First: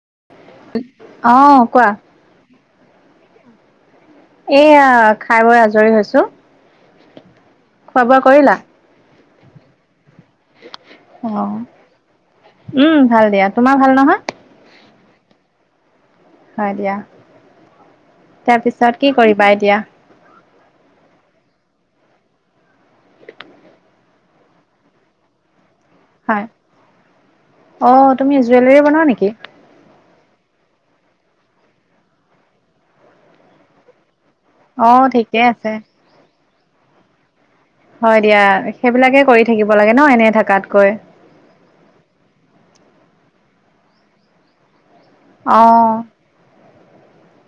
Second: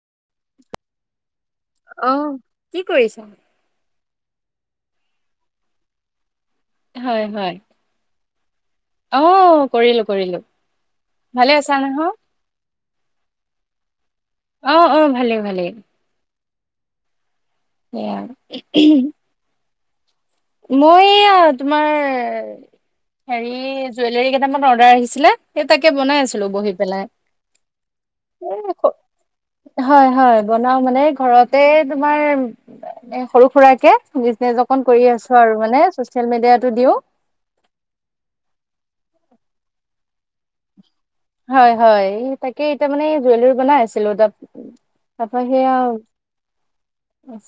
[unintelligible] কোৱা অহ' কি কৰিছা। এয়া, খাই বৈ আজৰি হৈছো। হয়-হয়। খোৱা বোৱা কৰিলা অ', কৰিলোঁ কৰিলোঁ। অ, উম ভাল দিয়া। তোমাৰ ভাল নহয়। ভালেই- ভালেই। হয় দিয়া। তাৰ পিছত কি কৰিবা এতিয়া? মইয়া তোমাৰ। হেৰি জুৱেলৰী কেইটামান অৰ্ডাৰ আহিছিলে। স তাকে বনাই হয়। আছিলো বহি পেলাই অ' তুমি জুৱেলাৰী বনোৱা নেকি? হয় হয়। বনাও মানে ঘৰতে তোমাৰ সৰু সুৰাৰাকে বিজনেচ অকন কৰি অ' আছো ঠিকে আছে। মানে চচিয়েল মিডিয়টো দিও। হয় দিয়া সেইবিলাকে কৰি থাকিব লাগে ন এনে থাকাতকৈ হয় হয় তাকে এতিয়া মানে জুৱেলাৰী বনাই আছিলো। তাৰপা সে আও। অ'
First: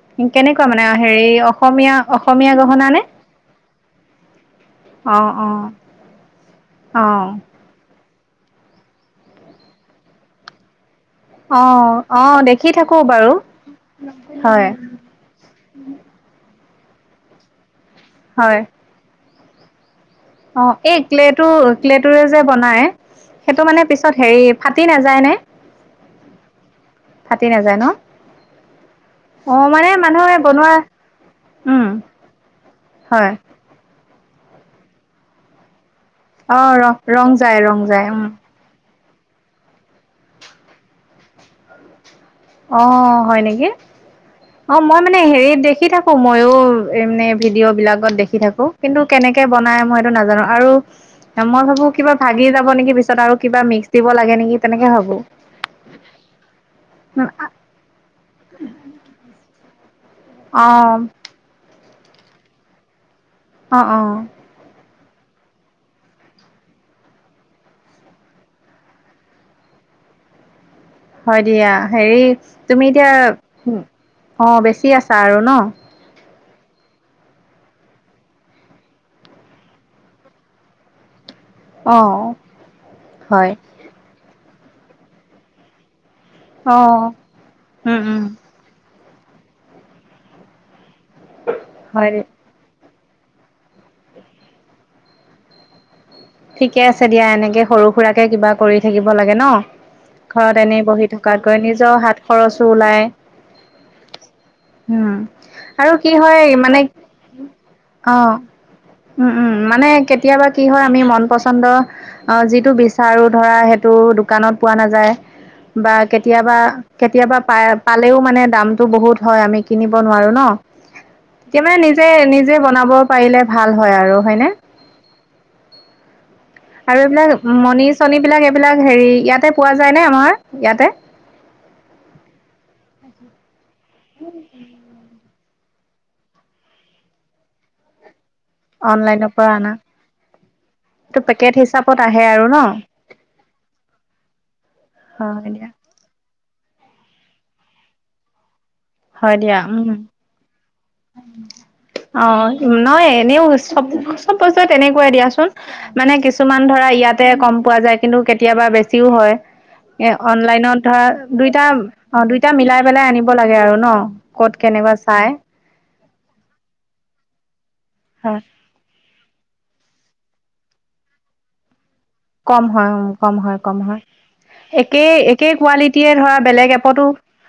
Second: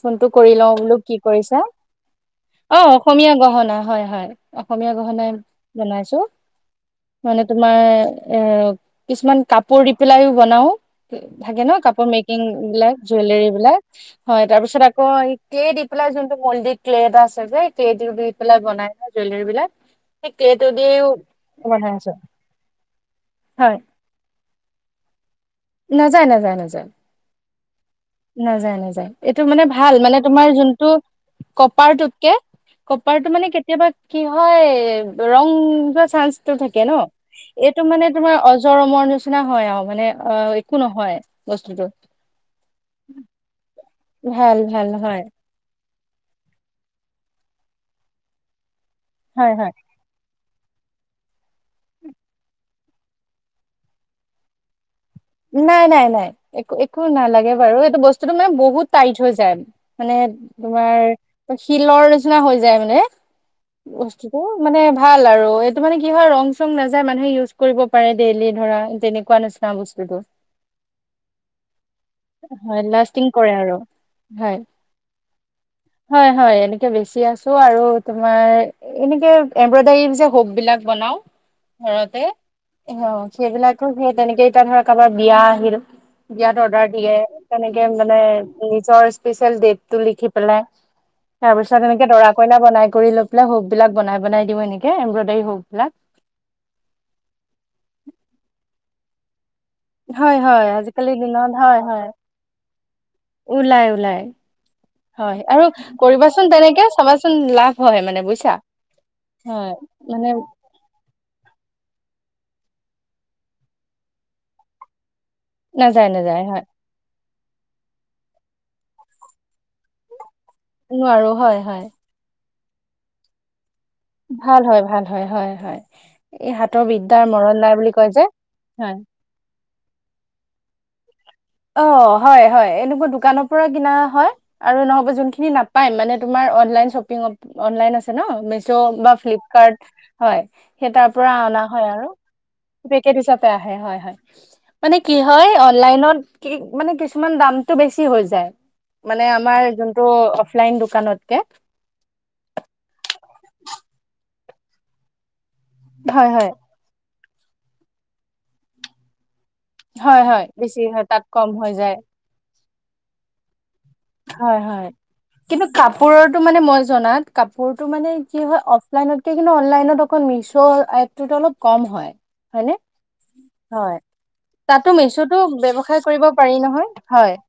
ফোনটো কৰি কেনেকুৱা লও মানে বোলো কি হেৰি কৰিছা অসমীয়া অসমীয়া অ গহনা নে? অসমীয়া গহনা হয় হয়। অসমীয়া গহনাই অ' অ'। বনাইছো অ' মানে তোমাৰ। এ কিছুমান কাপোৰ দি পেলাইও বনাও। থাকে ন কাপোৰ অ' মেকিং অ' দেখি বিলাক থাকো বাৰু জুৱেলৰী বিলাক হয় তাৰ পিছত আকৌ দি। যোনটো মল্ডিক ক্লে এটা আছে যে ক্টো দি পেলাই হয়। বনাই জুৱেলৰী বিলাক। সেই অ, ক্লেটো এই দিও ক্লেটু - বনাইছো ক্লেটুৰে যে বনাই। সেইটো মানে পিছত হেৰি ফাটি নাযায় নে? নাযায়-নাযায়-নাযায়। নাজানো নাযায়-নাযায় এইটো মানে ভাল মানে মানুহে তোমাৰ বনোৱা যোনটো উম কপাৰটোতকে-কপাৰটো হয় মানে কেতিয়াবা কি হয় ৰং য চানসটো অ থাকে ৰং ন ৰং যায় ৰং এইটো যায় মানে উম তোমাৰ অজৰমৰ নিচনা হয় আৰু মানে অ একো নহয় বস্তুটো। অ, হয় নেকি ভাল অ, ভাল মই মানে হয় হেৰি দেখি থাকোঁ ময়ো এই মানে ভিডিঅ'বিলাকত দেখি থাকোঁ কিন্তু কেনেকৈ হয় হয় বনায় মই এইটো নাজানো আৰু মই ভাবো কিবা ভাগি যাব নেকি পিছত আৰু কিবা মিক্স দিব লাগে নেকি তেনেকে ভাবো। নাই - নাই - নাই একো একো নালাগে বাৰু এইটো বস্তুটো মানে বহুত টাইট হৈ যায়। মানে অ তোমাৰ শিলৰ নিচিনা হৈ যায় মানে। অ অ বস্তুটোো মানে ভাল আৰু এইটো মানে কি হয় ৰং চং নাযায় মানুহে ইউজ কৰিব পাৰে ডেইলি ধৰা তেনেকুৱা নিচিনা বস্তু। [unintelligible] হয় দিয়া হেৰি হয় তুমি এতিয়া লাষ্টিং কৰে আৰু অ, হয় বেছি আছা আৰু ন। হয় হয় এনেকে বেচি আছো আৰু তোমাৰ এনেকে এম্ব্ৰইডাৰী যে হোব বিলাক বনাও অ ঘৰতে হয় সেইবিলাকো সেই তেনেকে এতিয়া ধৰ কাৰোবাৰ বিয়া আহিল। বিয়াত অ অৰ্ডাৰ দিয়ে তেনেকে উম মানে উম নিজৰ স্পেচিয়েল ডটটো লিখি পেলাই তাৰ পিছত এনেকে হয় দৰা কইলা বনাই কৰি লৈ পেলাই হৌক বিলাক বনাই-বনাই দিওঁ এনেকে এম্ব্ৰইডাৰী হৌক বিলাক। ঠিকে আছে দিয়া এনেকে সৰু-সুৰাকে কিবা কৰি থাকিব লাগে ন। হয় ঘৰত হয় এনি বহি আজিকালিৰ থকাত দিনত গৈ হয় নিজৰ হয় হাত খৰচো ওলায়। ওলাই ওলাই হয় আৰু কৰিবাচোন মানে তেনেকে চাবাচোন লাভ হয় অ মানে বুজিছা। উম - উম মানে কেতিয়াবা কি হয় আমি মন প পচন্দ যিটো বিচাৰো ধৰা সেইটো দোকানত পোৱা নাযায়। বা নাযায় নাযায় কেতিয়াবা হয় কেতিয়াবা পাই পালেও মানে দামটো বহুত হয় আমি কিনিব নোৱাৰোঁ ন। নোৱাৰো এতিয়া মানে হয়-হয়। নিজে নিজে বনাব পাৰিলে ভাল হয় আৰু হয়নে? ভাল হয় ভাল হয় হয় হয় এই হাতৰ আৰু বিদ্যাৰ এইবিলাক মৰণ নাই মণি বুলি কয় চণি যে বিলাক এইবিলাক হয় হেৰি ইয়াতে পোৱা যায় নে আমাৰ ইয়াতে অ হয় হয় এনেকুৱা দোকানৰ পৰা কিনা হয় আৰু নহব যোনখিনি ন পাই মানে তোমাৰ অনলাইন শ্বপিং অনলাইন আছে ন মিছ' বা অনলাইনৰ পৰা আনা ফ্লিপকাৰ্ট হয় সেই তাৰ এইটো পৰা পেকেট অনা হয় হিচাপত আৰু আহে ন? পেকেট হিচাপে আহে হয় হয় মানে কি হয় অনলাইনত কি মানে কিছুমান দামতটো বেছি হৈ যায় মানে হয় দিয়া আমাৰ উম। যোনটো অ অ নই এনেও চব চব পইচা তেনেকুৱাই দিয়াচোন মানে হয় হয় কিছুমান ধৰা ইয়াত কম পোৱা যায় কিন্তু কেতিয়াবা বেছিও হয় এ হয় হয় অনলাইনত বেছি ধৰা হয় তাত কম দুইটা হৈ যায় অ দুইটা মিলাই পেলাই আনিব লাগে আৰু ন কত হয় হয় কেনেবা চাই কিন্তু কাপোৰৰটো মানে মই জনাত কাপোৰটো মানে কি হয় অফলাইনতকৈ কিন্তু অনলাইনত অ মিছো এপটোতো অলপ কম হয় কম হয়নে? হয় উ কম হয় কম হয় তাতো একে মিছোতো একে ব্যৱসায় কোৱালিটে কৰিব ধৰা পাৰি বেলেগ নহয় এপতো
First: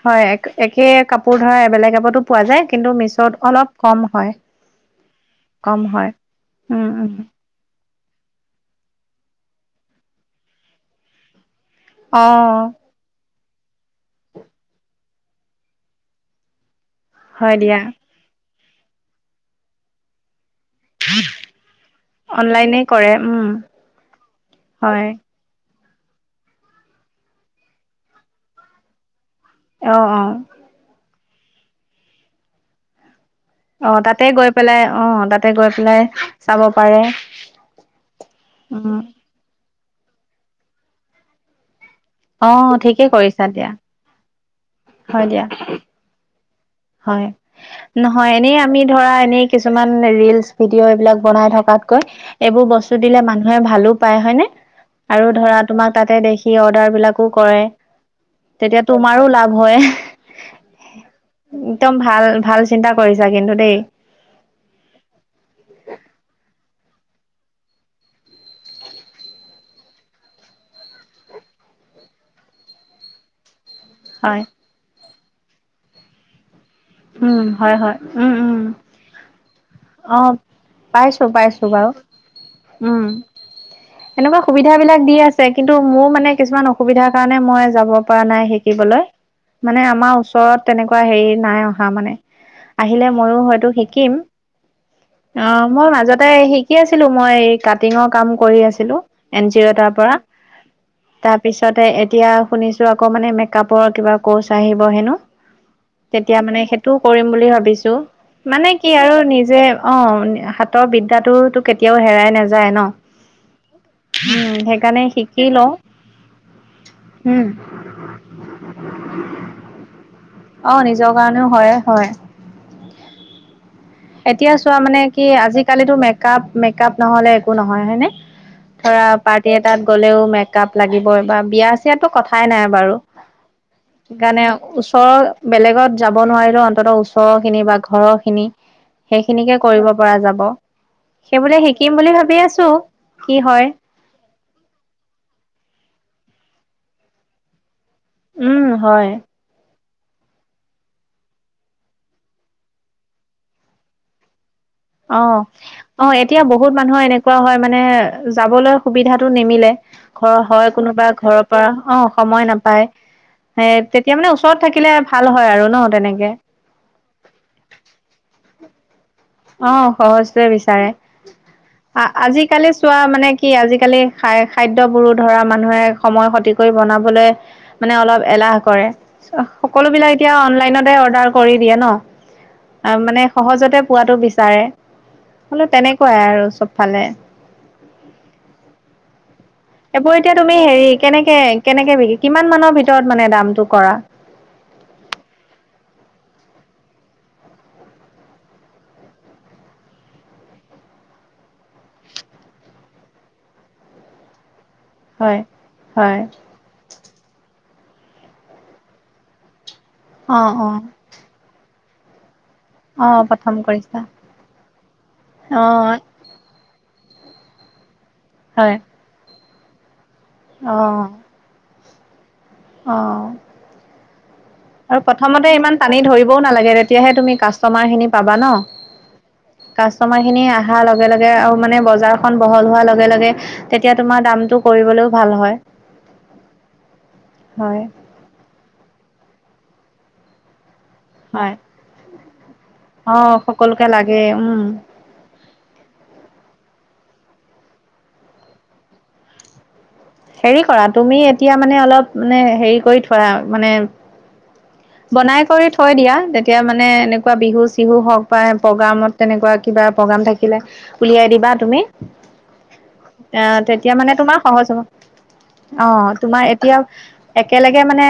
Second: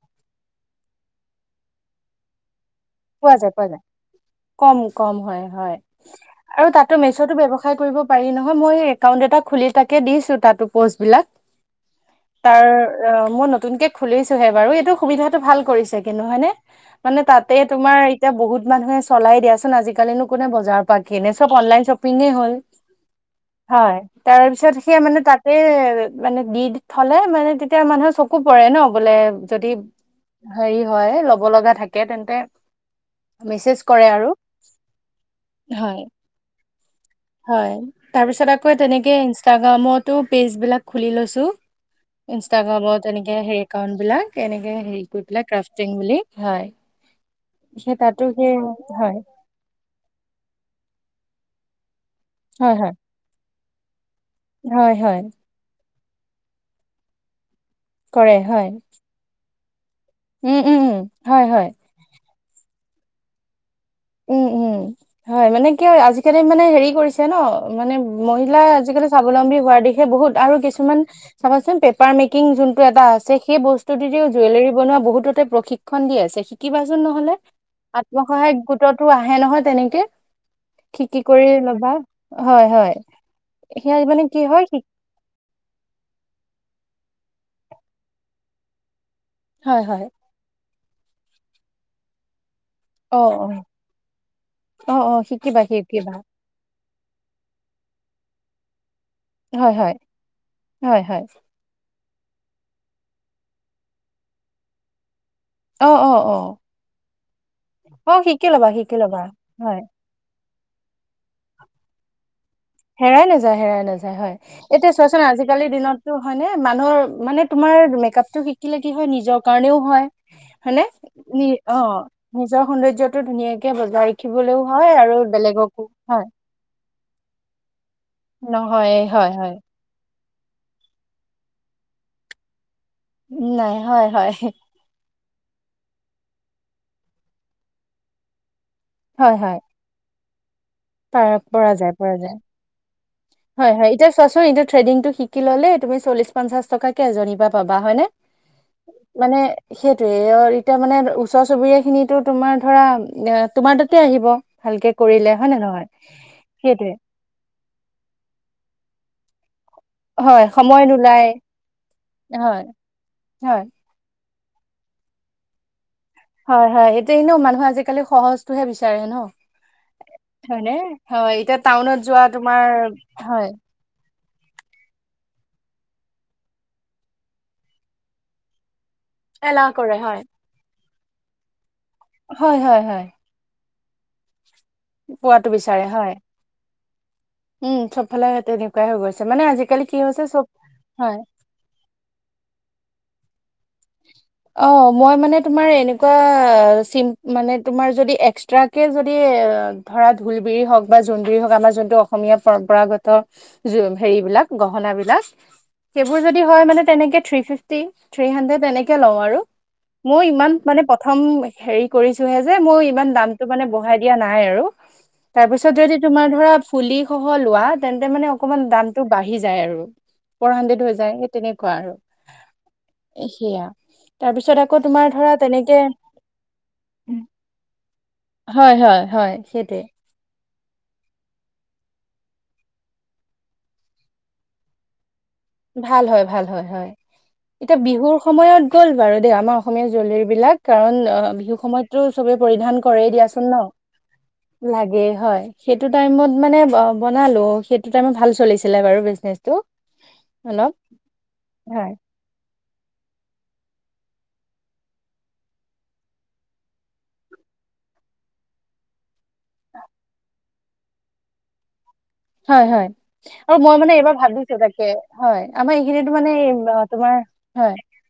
হয় একে কাপোৰ ধৰা বেলেগ পতো পোৱা যায় কিন্তু মিছত পোৱা যায় পোৱা অলপ যায় কম হয় কম কম হয় হয় আৰু উম তাতো উম মেচতো ব্যয়ৱসায় কৰিব পাৰি নহয় মোৰো হেই একাউণ্ট এটা খুলি তাকে দিছিলোঁ তাতো পোষ্ট বিলাক অ তাৰ মনত নতুনকে খুলিছোহে বাৰু এইটো সুবিধাটো ভাল কৰিছে কিন্তু হয়নেে মানে তাতে হয় দিয়া তোমাৰ এতিয়া বহুত মানুহে চলাই দিয়াচুন আজিকালিনো কোনে বজাৰলৈ জাৰ পা এনে চব অনলাইন শ্বপিঙে হ'ল অনলাইনে কৰে উম হয় তাৰ পিছত সে হয় মানে তাতে মানে দি থলে মানে তেতিয়া মানুহে চকু পৰে ন বোলে যদি অ অ হেৰি হয় ল'ব লগা থাকে তেন্তে মেছেজ অ কৰে তাতে আৰু গৈ পেলাই অ তাতে গৈ পেলাই হয় চাব পাৰে হয় তাৰপিছত আকৌ উম তেনেকে ইনষ্টাগ্ৰামতো পেজ বিলাক খুলি লৈছো অ ঠিকেই ইনষ্টাগ্ৰামত এনেকে কৰিছা স দিয়া একাউন্ট বিলাক এনেকে হেৰি হয় কৰি দিয়া পেলাই ক্ৰাফটিং বুলি হয় হয় সেই তাতো নহয় সেই এনেই আমি ধৰা হয় এনে কিছুমান ৰিলচ ভিডিঅ' এইবিলাক বনাই থকাতকৈ এইবোৰ হয় হয় বস্তু দিলে মানুহে ভালো পায় হয়নে হয় হয় আৰু ধৰা তোমাক তাতে দেখি অৰ্ডাৰ বিলাকো কৰে কৰে হয় তেতিয়া তোমাৰো লাভ হয় উম উম উম হয় হয় একদম ভাল ভাল চিন্তা কৰিছা কিন্তু দেই উম উম হয় মানে কি হয় আজিকালি মানে হেৰি কৰিছে ন মানে মহিলা আজিকালি স্বাৱলম্বী হোৱাৰ দিশে বহুত আৰু কিছুমান চাবচোনে পেপাৰ মেকিং যোনটো এটা আছে সেই বস্তুটোদি হয় জুৱেলৰী বনোৱা বহুততে প্ৰশিক্ষণ দি আছে শিকিবাচোন নহলে উম হয় হয় উম আত্মসহায়ক উম গোটতো আহে নহয় তেনেকে অ শিকি পাইছো কৰি পাইছো ল'বা বাৰু হয় হয় উম। সেয়া মানে এনেকুৱা কি হয় সুবিধা শি বিলাক দি আছে কিন্তু মোৰ মানে কিছুমান অস অসুবিধাৰ কাৰণে মই যাব পৰা নাই শিকিবলৈ হয় মানে হয় আমাৰ ওচৰত তেনেকুৱা হেৰি নাই অ আহা মানে আহিলে অ ময়ো অ হয়তো শিকিম অ অ শিকিবা মই শিকিবা মাজতে শিকি আছিলো মই কাটিঙৰ কাম কৰি আছিলো এন জি অ' হয় তাৰ হয় পৰা হয় হয় তাৰপিছতে এতিয়া শুনিছো আকৌ মানে মেকআপৰ কিবা ক'ৰ্চ আহিব হেনো অ অ অ তেতিয়া মানে সেইটোও কৰিম বুলি ভাবিছো অ শিকি ল'বা মানে কি শিকি আৰু ল'বা নিজে হয় অ হাতৰ বিদ্যাতো তো কেতিয়াও হেৰাই নাযায় ন হেৰাই নাযায় হেৰাই নাযায় হয় উম এতিয়া সেইকাৰণে চোৱাচোন শিকি লওঁ আজিকালিৰ দিনততটো হয়নেে মানুহৰ মানে উম তোমাৰ মেকআপ টো শিকিলে কি হয় নিজৰ কাৰণেও হয় অ হয়নে নিজৰ কাৰণেও নি হয় অ হয় নিজৰ সৌন্দৰ্য টো ধুনীয়াকে বজাই ৰাখিব এতিয়া চোৱা মানে কি আজিকালিতো মেকআপ মেকআপ নহ'লে একো নহয় হয়নে নহয় ধৰা হয় পাৰ্টি হয় এটাত গলেও মেকপ লাগিব বা বিয়া চিয়াতটো কথাই নাই বাৰু নাই হয় হয় কাৰণে ওচৰৰ বেলেগত যাব নোৱাৰিলেও অন্তত ওচৰৰ খিনি বা ঘৰৰ খিনি হয় সেইখিনিকে হয় কৰিব পৰা যাব পাৰা সেইবোলিয়ে পৰা শিকিম যায় বুলি পৰা যায় ভাবি আছো হয় হয় এতিয়া চোৱাচোন এতিয়া ঠেদিং শিকিললে তুমি্ চলিছ পঞ্চাশ টকাকে এজনী পৰা পাবা হয়নে উম হয় মানে সেইটোৱেই এতিয়া মানে ওচৰ চুবুৰীয়া খিনি তোমাৰ ধৰা তোমাৰ তাতে আহিব ভালকে অ কৰিলে হয় নে নহয় অ এতিয়া বহুত সেইটোয়ে মানুহৰ এনেকুৱা হয় মানে যাবলৈ সুবিধাটো নিমিলে ঘৰৰ হয় সময় কোনোবা নোলায় ঘৰৰ পৰা অ সময় হয় নাপায় হয় এ তেতিয়া মানে ওচৰত থাকিলে ভাল হয় আৰু ন তেনেক হয় হয় এটোয়া এনেও মানুহ আজিকালি সহজটোহে বিচাৰে ন অ সহজটোৱে হয়নে বিচাৰে হয় এতিয়া টাউনত যোৱা তোমাৰ আজিকালি চোৱা মানে হয় কি আজিকালি খাদ্যবোৰো ধৰা মানুহে সময় ক্ষতি কৰি বনাবলৈ মানে অলপ এলাহ কৰে এলাহ কৰে সকলোবিলাক হয় এতিয়া অনলাইনতে অৰ্ডাৰ কৰি দিয়ে হয় হয় ন মানে সহজতে পোৱাতটো বিচাৰে পোৱটো হলেও বিচাৰে হয় তেনেকুৱাই আৰু চবফালে উম চবফালে তেনেকুৱাই হৈ গৈছে মানে আজি এইবোৰ এতিয়া তুমি হেৰি কেনেকে কেনেকে বিকি কিমান মানৰ ভিতৰত মানে দামটো কৰা অ মই মানে তোমাৰ এনেকুৱা [unintelligible] টৌ অসমীয়া পৰম্পৰাগত হেৰিবলাক গহ বিলাক হয় সেইবোৰ যদি হয় মানে তেনেকে থ্ৰি ফিফটি থ্ৰি হাড্ৰেড তেনেকে লওঁ আৰু মই অ ইমান অ মানে প্ৰথম হেৰি কৰিছো হে যে মই অ ই দটো প্ৰথম মানে ব কৰিছা দিয়া নাই আৰু অ তাৰপিছত যদি তোমাৰ ধ শ লোৱা তেন্তে মানে অকমান হয় দামতটো বাঢ়ি যায় আৰু ফৰ হাণ্ড্ৰেড হৈ যায় সেই তেনেকুৱা আৰু আহ সেয়া তাৰপিছত আকৌ আৰু তোমাৰ ধৰা প্ৰথমতে ইমান তেনেকে টানি ধৰিবও নালাগে তেতিয়াহে উম, তুমি কাষ্টমাৰ খিনি পাবা ন হয় হয় হয় সেইটোৱে কাষ্টমাৰ খিনি অহাৰ লগে লগে আৰু মানে বজাৰখন বহল হোৱাৰ লগে লগে তেতিয়া তোমাৰ দামটো কৰিবলৈ ভাল হয় ভাল হয় হয় এতিয়া হয়। বিহুৰ সময়ত গ'ল বাৰু দেই আমাৰ অসমীয়া জুয়েলাৰি বিলাক কাৰণ অ হয়। বিহু সময়ততো চবে পৰিধান কৰেই অ' দিয়াচোন সকলোকে লাগে উম। ন লাগেই হয় সেইটো টাইমত মানে বনালো সেইটো টাইমত ভাল চলিছিলে বাৰু বিজনেচটো হেৰি অলপ কৰা তুমি এতিয়া মানে হয় অলপ মানে হেৰি কৰি থোৱা মানে বনাই কৰি থৈ দিয়া তেতিয়া মানে এনেকুৱা বিহু- চিহু হওক বা প্ৰগ্ৰামত তেনেকুৱা কিবা প্ৰগ্ৰাম থাকিলে উলিয়াই দিবা তুমি। [unintelligible] হয় হয় আৰু আহ মই মানে তেতিয়া এইবাৰ তোমাৰ ভাবিছো সহজ হ'ব। তাকে হয় আমাৰ এইখিনিতো অ', মানে তোমাৰ এতিয়া তোমাৰ হয় একেলগে মানে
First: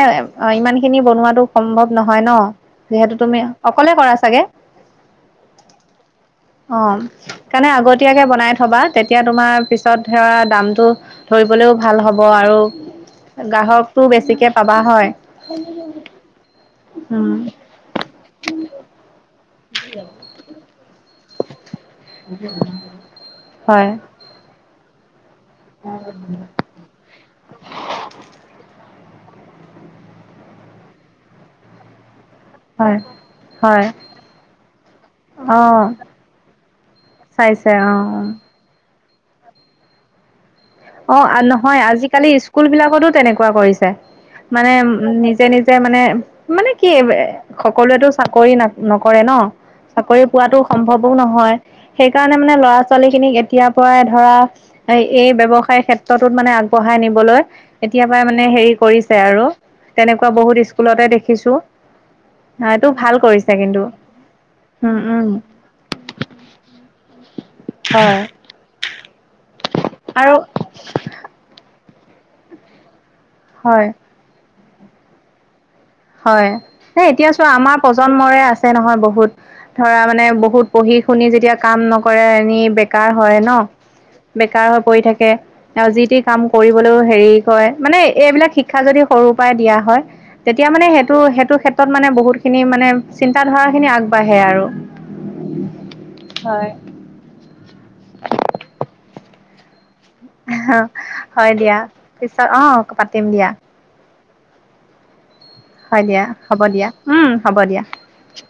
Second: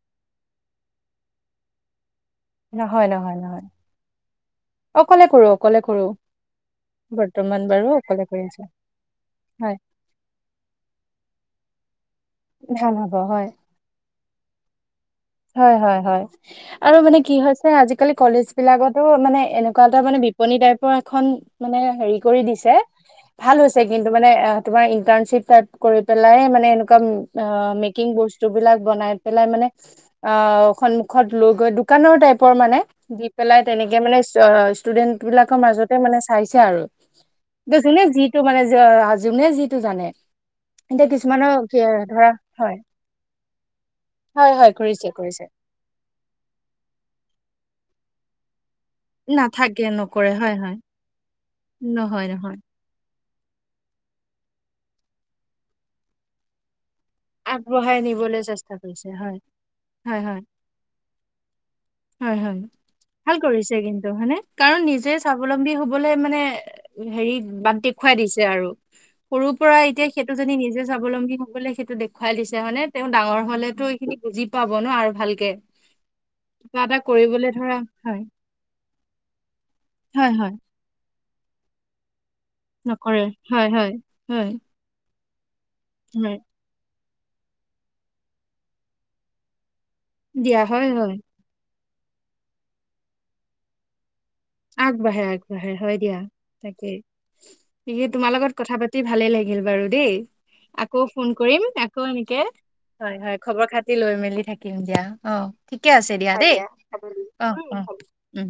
অ ইমান খিনি বনোৱা সম্ভৱ নহয় ন নহয় যিহেতু নহয় তুমি নহয় অকলে কৰা চাগে? অকলে কৰো অকলে কৰো। অ' বৰ্তমান কাৰণে বাৰু অকলে আগতীয়াকে কৰি বনাই আছো থবা তেতিয়া তোমাৰ হয় পিছত সে দামতটো ধৰিবলৈও ভাল হ'ব আৰু ভাল হ'ব হয় গ্ৰাহকটো বেছিকৈ পাবা হয় হয় হয় হয়। আৰু মানে উম, কি হৈছে আজিকালি কলেজ বিলাকতো মানে এনেকুৱা এটা মানে বিপণী টাইপৰ এখন মানে হেৰি কৰি দিছে ভাল হৈছে হয়, কিন্তু মানে তোমাৰ ইন্টাৰ্ণশ্বিপ কৰি পেলাই মানে এনেকুৱা মেকিং বস্তু বিলাক বনাই পেলাই মানে অ সন্মুখত লৈ গৈ দোকানৰ টাইপ পৰ মানে হয়। দি পেলাই হয়, তেনেকে মানে ষ্টুডেন্ট বিলাকৰ অ', মাজতে মানে চাইছে আৰু চাইছে দে অ', জোনে অ'। যিটো মানে জোনে যিটো জানে এতিয়া অ' কিছুমানৰ নহয় ধৰা আজিকালি স্কুল হয় বিলাকতো তেনেকুৱা কৰিছে হয় মানে হয় কৰিছে উ কৰিছে নিজে নিজে মানে মানে কি সকলোৱেতো চাকৰি ন নকৰে ন নাথাকে চাকৰি নকৰে হয় পোৱাতো হয় সম্ভৱও নহয় নহয় সেইকাৰণে নহয় মানে ল'ৰা ছোৱালী খিনিক কেতিয়াৰ পৰাই ধৰা এই ব্যৱসায় ক্ষেত্ৰতোত মানে আগবঢ়াই নিব আগবঢ়াই এতিয়াৰ পৰাই নিবলৈ মানে চেষ্টা হেৰি কৰিছে হয়, আৰু হয়, তেনেকুৱা হয়, বহুত স্কুলতে দেখিছো হয় হয় ভাল কৰিছে কিন্তু হানে কাৰণ উম নিজে উম স্বাৱলম্বী হবলৈ মানে। হেৰি বাদ দেখুৱাই হয় দিছে আৰু সৰুৰ পৰা এতিয়া আৰু সেইটো জেনী নিজে স্বাৱলম্বী হবলে সেইটো দেখুৱাই দিছে মানে তেওঁ ডাঙৰ হলেতো হয় এইখিনি বুজি। পাব ন আৰু ভালকে। হয় কিবা এটা এতিয়া কৰিবলৈ চোৱা ধৰা আমাৰ হয়, প্ৰজন্মৰে আছে নহয় বহুত ধৰা মানে হয়, হয়, বহুত পঢ়ি। শুনি যেতিয়া কাম নকৰে এনেই বেকাৰ নকৰে হয় হয়, ন হয়, বেকাৰ হৈ পৰি থাকে। আৰু যি টি হয়। কাম কৰিবলৈও হেৰি কয় মানে এইবিলাক শিক্ষা যদি সৰুৰ পৰাই দিয়া হয়। দিয়া এতিয়া মানে হয়, হয়, সেইটো সেইটো ক্ষেত্ৰত মানে বহুতখিনি মানে চিন্তাধাৰাখি আগ আগবাঢ়ে আগবাঢ়ে হয় দিয়া হয় তাকেই সে তোমাৰ লগত কথা পাতি ভালে লাগিল বাৰু দেই আকৌ ফোন হয় কৰিম দিয়া আকৌ এনেকে পিছত অ হয় পাতিম হয় দিয়া খবৰ খাতি লৈ মেলি। থাকিম দিয়া আহ ঠিকে হয় আছে দিয়া দেই হ'ব দিয়া উম আহ হ'ব অ দিয়া উম।